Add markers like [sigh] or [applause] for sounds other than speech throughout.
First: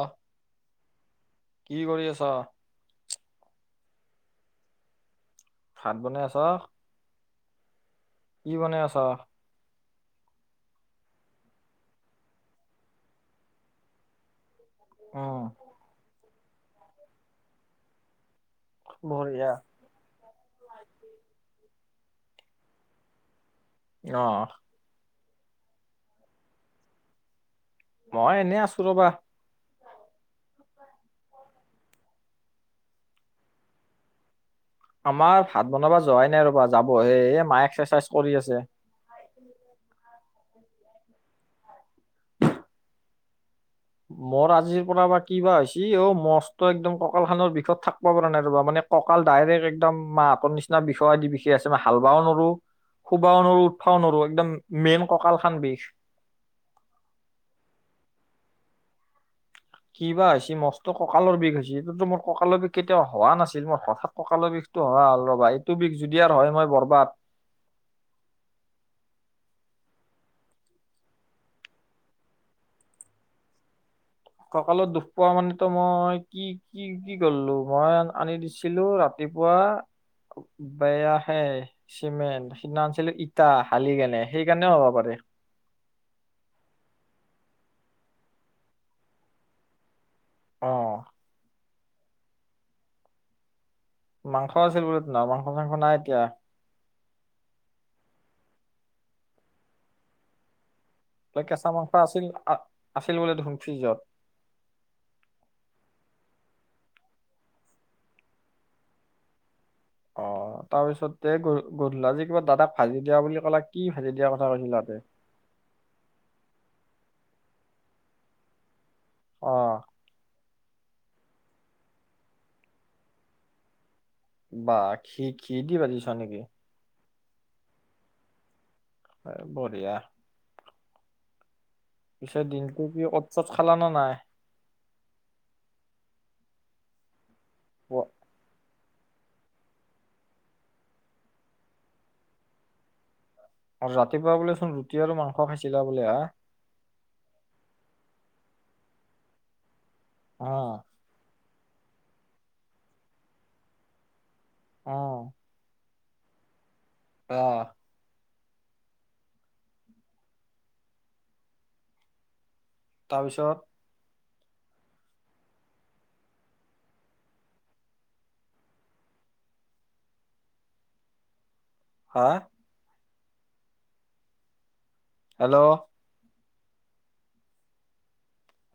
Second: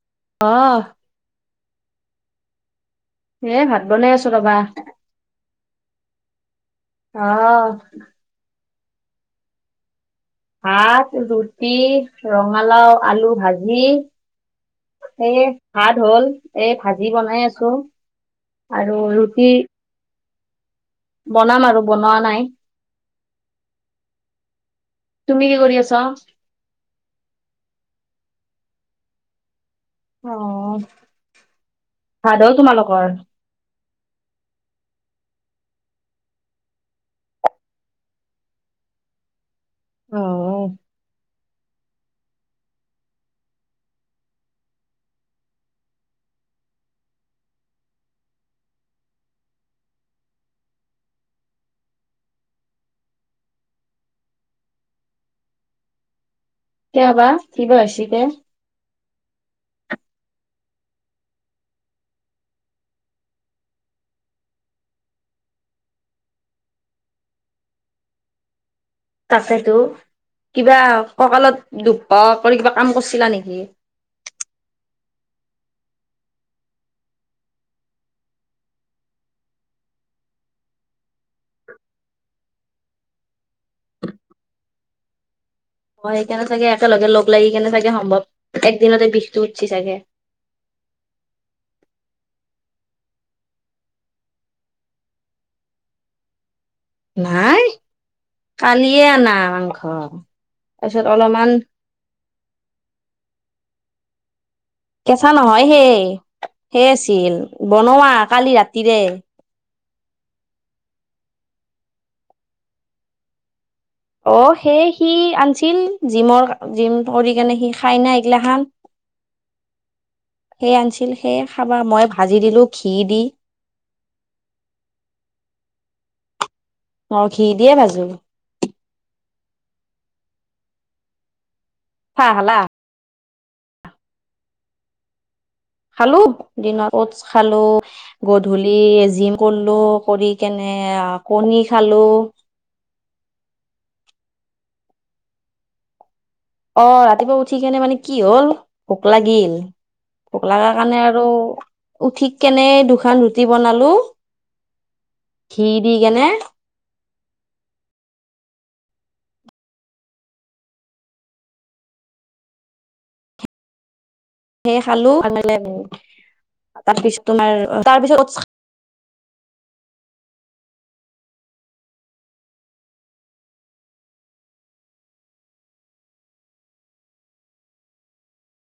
অহ আ কি কৰি আছা? এ ভাত বনাই আছো ৰবা। ভাত বনাই আছ? অঁ। কি বনাই আছ? ভাত, ৰুটি, ৰঙালাও আলু ভাজি। এ উম ভাত হ'ল। এ ভাজি বনাই আছো আৰু ৰুটি বঢ়িয়া বনাম আৰু বনোৱা নাই। অ'। তুমি কি কৰি আছা? মই এনেই আছো ৰবা। অ', ভাত হ'ল তোমাললোকৰ? আমাৰ ভাত বনাব যোৱাই নাই ৰবা যাবহে, এ মায়ে এক্সাৰচাইজ কৰি আছে। [inaudible] অ'। মোৰ আজিৰ পৰা বা কি বা হৈছে অ', মচত' একদম কঁকাল খনৰ বিষত থাকিব পৰা নাই ৰ'বা মানে। কঁকাল ডাইৰেক্ট একদম মা আঁতৰ নিচিনা বিষায় আদি বিষায় আছে মই হাল বাও নৱাৰো। শুবাও নোৱাৰো উঠবাও নোৱাৰো একদম মেইন কঁকাল খান বিষ। কিয় বা কিবা হৈছি দে কিবা হৈছি মস্ত কঁকালৰ বিষ হৈছে, এইটোটো মোৰ কঁকালৰ বিষ কেতিয়াও হোৱা নাছিল মোৰ হঠাৎ কঁকালৰ বিষটো হয় ৰ'বা এইটো বিষ যদি আৰু হয় মই বৰবাত। তাকেতো কিবা ককালত দুখ পোৱা কৰি কিবা কাম কৰিছিলা নেকি? কঁকালত দুখ পোৱা মানেতো মই কি কি কি কৰিলো মই আনি দিছিলো ৰাতিপুৱা বেয়া হে চিমেণ্ট সিদিনা আনিছিলো ইটা হালি কেনে সেইকাৰণেও হ'ব পাৰে। হয় সেইকাৰণে চাগে একেলগে লগ লাগি কেনে চাগে সম্ভৱ একদিনতে বিষটো উঠিছে চাগে। অঁ। মাংস আছিল বোলে [unintelligible] মাংস চাংস নাই এতিয়া। নাই, কালিয়ে আনা মাংস। তাৰপাচত অলপ কেঁচা মাংস আছিল, আছিল বোলে দেখোন ফ্ৰিজত। কেঁচা নহয় সেই, সেই আছিল বনোৱা কালি ৰাতিৰে। অঁ' তাৰ পিছতে গধূলা আজি কিবা দাদাক ভাজি দিয়া বুলি কলা। কি ভাজি দিয়া কথা অঁ' কৈছিলা সেই তাতে সি আনিছিল জিমৰ জিম কৰি কেনে সি খাই না এইগিলাখান। অঁ। সেই আনিছিল সেইয়ে খাবা মই ভাজি দিলোঁ ঘি দি। বাহ, ঘি, ঘি দি ভাজিছ নেকি? মই ঘি দিয়ে ভাজো। বঢ়িয়া। চাহ পিছে খালা দিনটো কি অত চত খালা নে নাই? খালো দিনতো খালো, ব- গধূলি জিম কৰিলো, কৰি কেনে কণী খালো। আৰু ৰাতিপুৱা বোলে চোন ৰুটি আৰু মাংস খাইছিলা বোলে হা। অঁ' ৰাতিপুৱা উঠি কেনে মানে কি হ'ল ভোক লাগিল। ভোক অ লগা কাৰণে আৰু উঠি কেনে দুখন ৰুটি বনালো। অ ঘি দি কেনে। আহ'। তাৰ পিছত? সেই খালো [unintelligible] তাৰে পিছৰটো নাই আৰু তাৰপিছত [unintelligible] হা? হেল্ল'।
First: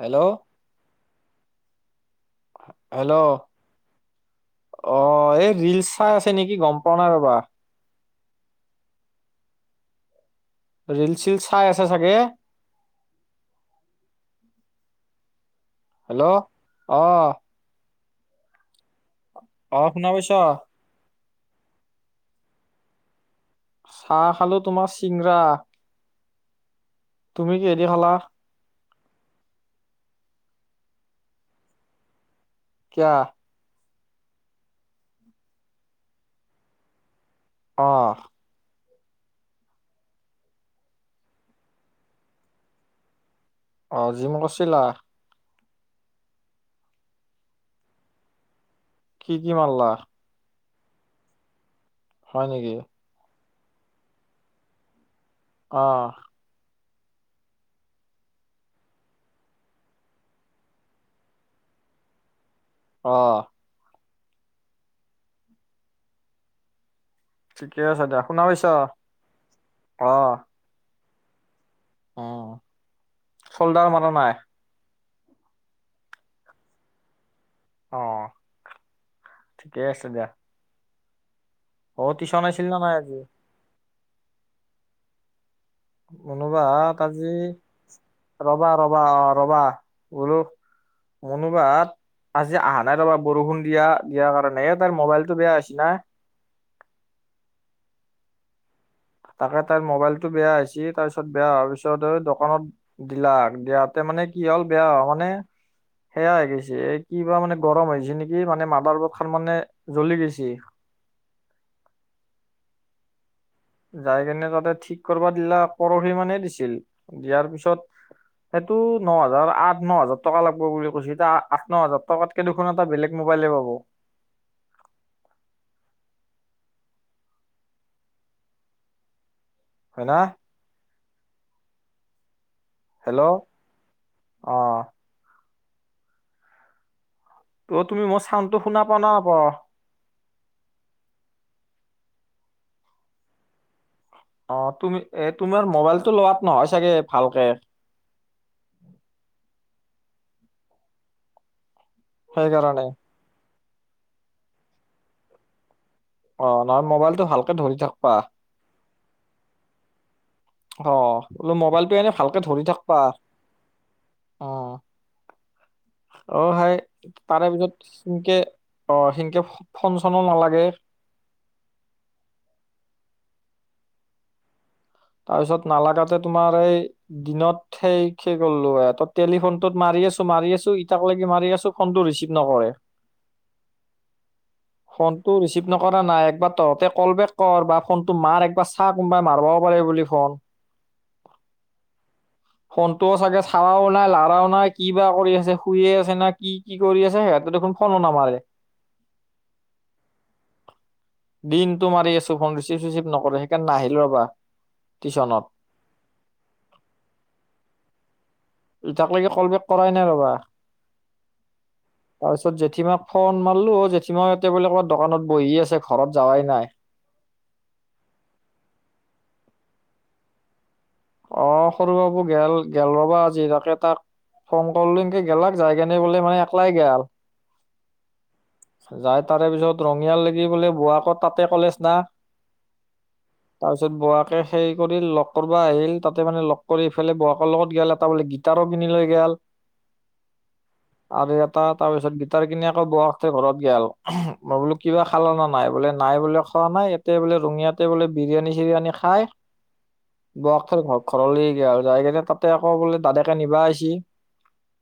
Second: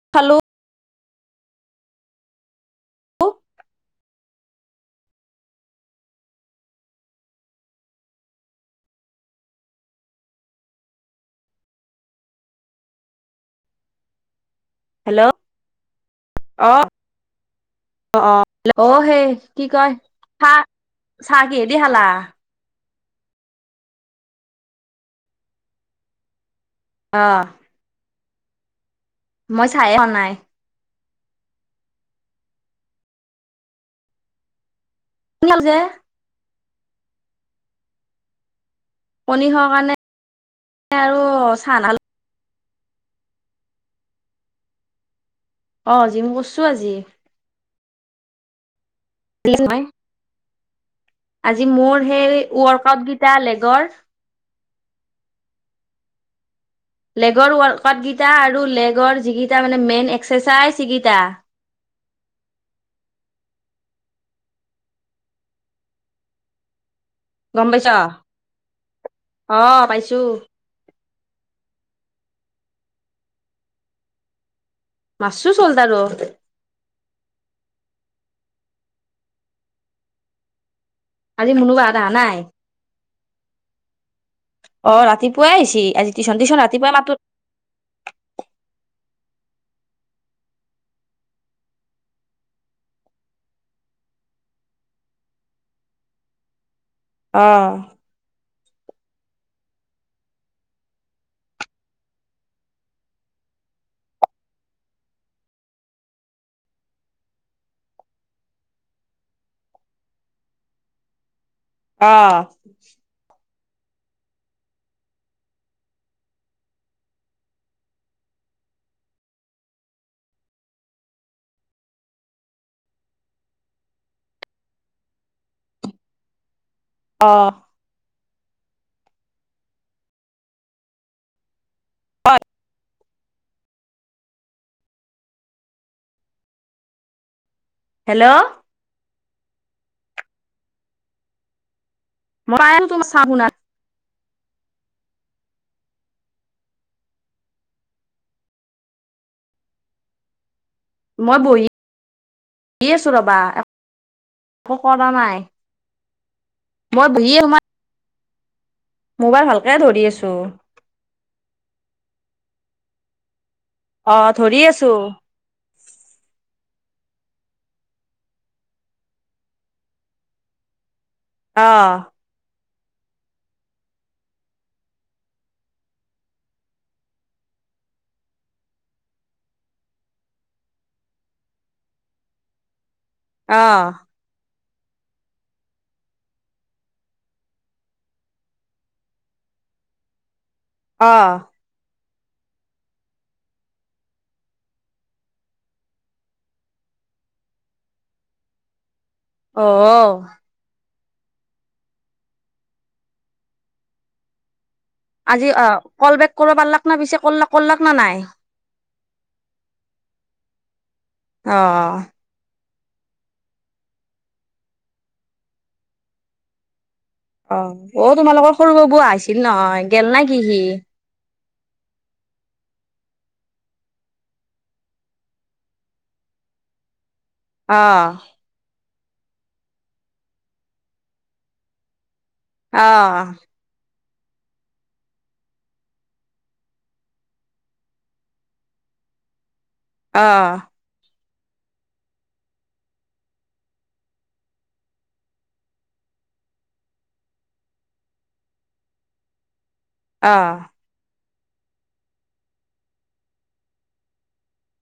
হেল্ল'। খালো হেল্ল' অঁ' এই ৰিলছ চাই আছে নেকি গম পোৱা নাই ৰ'বা। ৰিলছ চিলছ চাই আছে চাগে। হেল্ল'। হেল্ল' অঁ'। অঁ' সেই কি অ কয়, শুনা পাইছ চাহ-চাহ কিহেদি খালা? চাহ খালো তোমাৰ চিংৰা। অ'। তুমি কিহেদি খালা? মই চাহে খোৱা নাই। কিয়? [unintelligible] অঁ। কনী খোৱা কাৰণে [unintelligible] আৰু চাহ নাখালোঁ। অঁ' জিম গৈছিলা? অঁ' জিম গৈছোঁ আজি। কি কি মই মাৰিলা? আজি মোৰ সেই হয় নেকি ৱৰ্কআউট কেইটা লেগৰ। অঁ। লেগৰ ৱৰ্কআউট কেইটা আৰু লেগৰ যিকেইটা মানে মেইন এক্সাৰচাইজ সিকিটা। অ। গম ঠিকে পাইছ, আছে দিয়া শুনা পাইছা অ পাইছোঁ। উম, ফল্ডাৰ মাৰা নাই। মাছো, চল তা লগতে [unintelligible] অ, ঠিকেই আছে দিয়া। আজি মুনু বা হত আহা নাই? আহিল না নাই আজি। অ ৰাতিপুৱাই আইছি। মুনু বা হত আজি ৰবা ৰবা অ ৰবা বোলো। মুনু বা, আজি আহা নাই ত পৰা বৰষুণ দিয়া দিয়াৰ কাৰণে। তাৰ মোবাইলতটো বেয়া হৈছি না। অ। তাকে তাইৰ মোবাইলটো বেয়া হৈছি তাৰ পিছত বেয়া হোৱাৰ পিছত দোকানত, দিলাক দিয়াতে মানে কি হ'ল বেয়া, মানে সেয়া হৈ গৈছে এই কিবা মানে গৰম হৈছে নেকি মানে মাদাৰ বৰ্ড খান মানে জ্বলি গৈছি। অ, যাই কেনে তাতে ঠিক কৰিবা দিলাক পৰহি মানে দিছিল দিয়াৰ পিছত, সেইটো ন হাজাৰ আঠ ন হাজাৰ টকা লাগব বুলি কৈছো এতিয়া আঠ ন হাজাৰ টকাত। দুখন এটা বেলেগ মোবাইলে পাব। অ' হয় না। হয়াত [unintelligible] হেল্ল' অ। ত' তুমি মোৰ হেল্ল' চাউণ্ডটো শুনা পাও না নাপাও মই আহ তোমাৰ চা বনাও অ তুমি এ তোমাৰ মোবাইলতটো লোৱাত নহয় চাগে ভালকে, মই বহি সেইকাৰনে। আছো ৰবা, একো কৰা নাই। অ নহয়, মই মোবাইল টো বহিয়ে ভালকে তোমাৰ ধৰি থাকবা। মোবাইল ভালকৈ ধৰি আছোঁ। অ, বোলো মোবাইলটো এনেই ভালকে ধৰি থাকবা। অ, ধৰি আছোঁ। অ সেই তাৰে পিছত সেনকে অ সেনকে ফন চনো নালাগে। অহ। তাৰপিছত নালাগাতে তোমাৰ এই দিনত সেই কি কলো এ তই টেলিফোন টোত মাৰি আছো মাৰি আছো, ইটাক লাগি মাৰি আছো ফোন টো ৰিচিভ নকৰে। [inaudible] অহ। [inaudible] ফোন টো ৰিচিভ নকৰা নাই একবাৰ তহঁতে কল বেক কৰ বা ফোনটো মাৰ একবাৰ চা কোনোবা মাৰব। কৰে বুলি ফোন। অঁহ। ফোনটোও চাগে চাৱাও নাই লাৰাও নাই কি বা কৰি আছে, শুইে আছে না কি কি কৰি আছে সিহঁতে দেখোন। ফনো নামাৰে অ দিনতটো মাৰি আছো ফোন ৰিচিভ চিচিভ নকৰে সেইকাৰণে নাহিলোঁ ৰ'বা টিউচনত আজি কল বেক কৰবা পাৰলাক না পিছে কৰলাক কৰলাক না নাই ইটাক লগি কল বেক কৰাই নাই ৰবা অ তাৰপিছত জেঠীমাক ফোন মাৰলো জেঠীমা [unintelligible] লো [unintelligible] দোকানত বহি আছে ঘৰত যাৱাই নাই অ অ তোমালোকৰ সৰু বাবু আহিছিল নহয় গেল না কি সি? অ সৰু বাবু গেল গেল ৰবা আজি তাকে তাক ফোন [unintelligible] [unintelligible] গেলাক জাই [unintelligible] বোলে মানে একলাই গেল অ যাই তাৰে পিছত ৰঙিয়াল [unintelligible] বোলে বোৱাকৰ তাতে কলেজ না অ তাৰপিছত [unintelligible] সেই কৰি লগ [unintelligible] আহিল তাতে মানে লগ কৰি ইফালে [unintelligible] লগত গেল [unintelligible] [unintelligible] [unintelligible] লৈ গেল অঁ আৰু এটা তাৰপিছত গিটাৰ কিনি আকৌ [unintelligible] তাতে ঘৰত গ হ'ল মই বোলো কিবা খাল ন নাই বোলে নাই বোলে খোৱা নাই ইতে বোলে ৰঙিয়াত [unintelligible] বোলে বিৰিয়ানী চিৰিয়ানী খায় অ অ [unintelligible] [unintelligible] ঘৰলৈ [unintelligible] যায়কেনে তাতে আকৌ বোলে দাদেকে নিবা আইছি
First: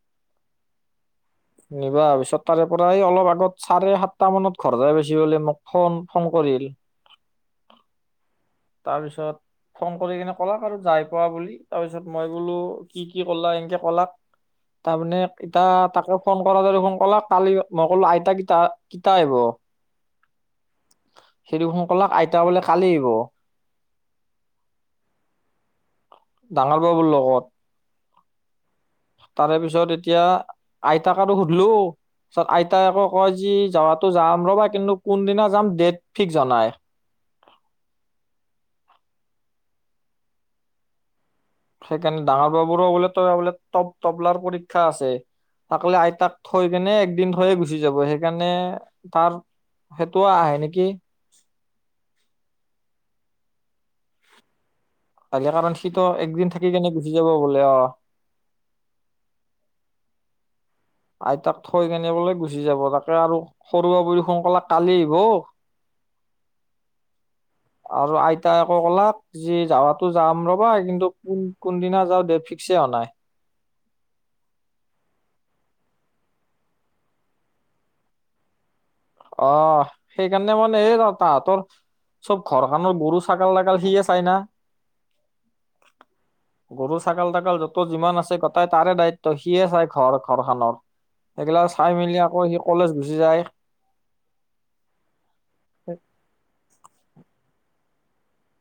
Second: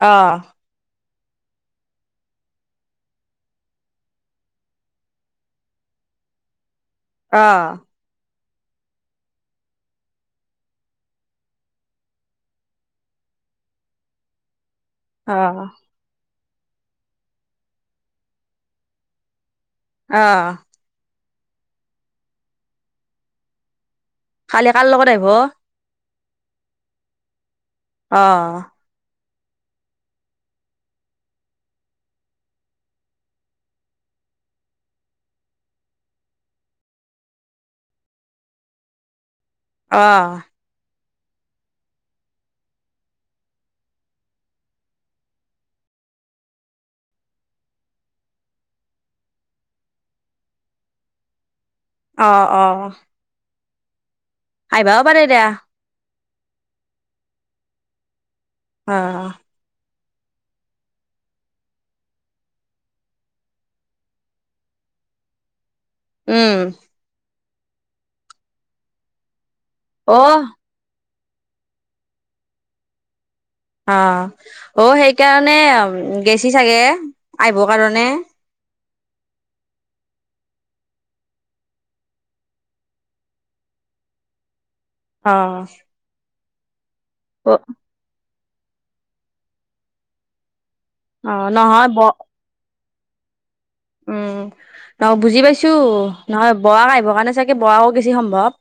অঁ নিবা আহা পিছত তাৰে পৰা অলপ [unintelligible] [unintelligible] চাৰে সাতটা মানত ঘৰ যায় পাইচি বুলি মোক ফোন ফোন কৰিল অ তাপিছত ফোন কৰি কিনে ক'লাক আৰু যাই পোৱা বুলি তাৰপিছত মই বোলো কি কি ক'লা [unintelligible] ক'লাক তামানে অ অ ইতা তাকে ফোন [unintelligible] [unintelligible] ফোন কৰলাক কালি মই ক'লো আই [unintelligible] কিতা আহিব? অ সি [unintelligible] কলাক আইতা বোলে কালি আহিব কালি [unintelligible] লগত আহিব? ডাঙৰ বাবুৰ লগত অ তাৰে পিছত এতিয়া আইতাক আৰু সুধলো [unintelligible] আইতাই আকৌ কয় যি যোৱাটো যাম ৰ'বা কিন্তু কোনদিনা যাম ডেট ফিক্স হোৱা নাই অ সেইকাৰণে ডাঙৰ বাবুৰো বোলে [unintelligible] বোলে তপ- তপলাৰ পৰীক্ষা আছে [unintelligible] আইতাক থৈ কেনে একদিন থৈয়ে গুচি যাব সেইকাৰণে [unintelligible] সেইটোও আহে নেকি অ অ [unintelligible] [unintelligible] কাৰণ সিটো একদিন থাকি কেনে গুচি যাব বোলে অ অ আইতাক থৈ কেনে বোলে গুচি যাব তাকে আৰু সৰু বাবু [unintelligible] [unintelligible] কালি আইভো উম আৰু আইতাই আকৌ ক'লাক যি যাৱাটো যাম অ', ৰ'বা কিন্তু- কোন-কোনদিনা যাওঁ ডেট ফিক্সে হোৱা নাই। অঁহ', -অ' সেইকাৰণে গৈছে চাগে আহিব কাৰণে। অ' সেইকাৰণে মানে গম পাওঁ। চব ঘৰখনৰ গৰু, ছাগলী বিলাক সিয়ে চাই না। অঁহ। গৰু, ছাগলী, তাকাল য'ত যিমান আছে গোতেই তাৰে দায়িত্ব সিয়ে চাই ঘৰ- অ ঘৰখনৰ। [unintelligible] নহয় চাই ব মেলি আকৌ সি কলেজ গুচি যায়। উম [unintelligible] বুজি পাইছো নহয় [unintelligible] আহিবৰ কাৰণে চাগে [unintelligible] বেছি সম্ভৱ।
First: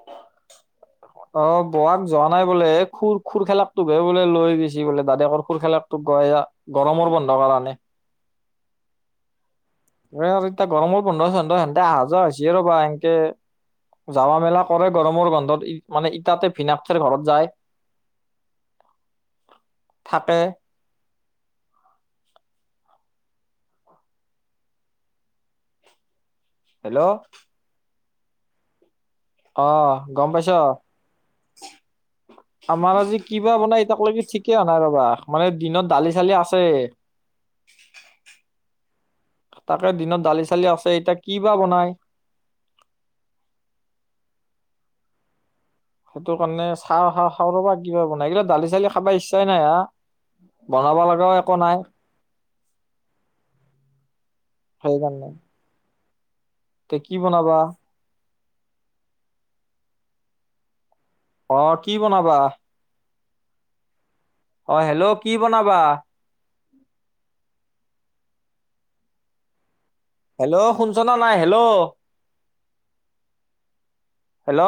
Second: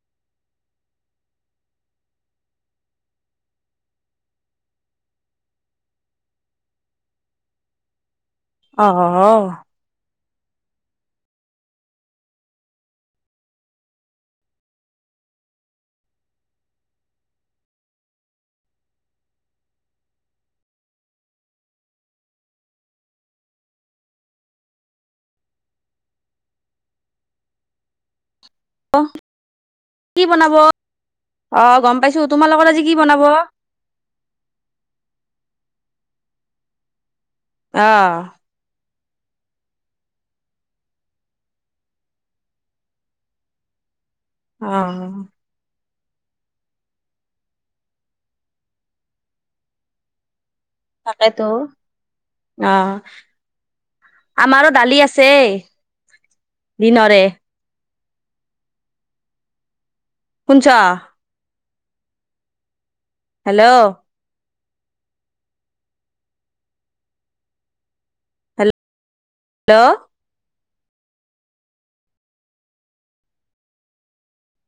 [inaudible] অ' বোৱাক যোৱা নাই বোলে, এই খুল-খুলখেলাক তোকহে বোলে লৈ গৈছে বোলে দাদেকৰ খুলখালাক। ত' গ-গৰমৰ বন্ধ কাৰণে। অহ', -অহ', -অহ', -। এ' এতিয়া গৰমৰ বন্ধ-সন্ধ সেহতে অহ', যোৱা হৈছিয়ে ৰ'বা এনকে। যাৱা মেলা কৰে গৰমৰ বন্ধত ই মানে ইটাতে ভিনিয়েকৰ ঘৰত যায়। থাকে। হেল্ল'। অহ। অ' গম পাইছ। অ', গম পাইছো তোমালোকৰ আমাৰ আজি বনাব? কি বা বনাই এতিয়ালৈকে ঠিক ক হ নাই ৰবা মানে দিনত দালি-চালি আছে। অ। তাকে দিনত দালি-চালি আছে, এতিয়া কি বা বনাই। অহ। সেইটো কাৰণে চাও খা-খাও ৰ'বা কিবা বনাই, এইগিলা দালি- চালি খাবা ইচ্ছাই নাই আহ। তাকেতো, আহ আমাৰো দালি আছেই। এ কি বনাবা? শুনিছা? অ', কি বনাবা? হেল্ল'। অ' হেল্ল' কি বনাবা? হেল্ল'। হেল্ল'- শুনছ নে নাই? Hello, hello.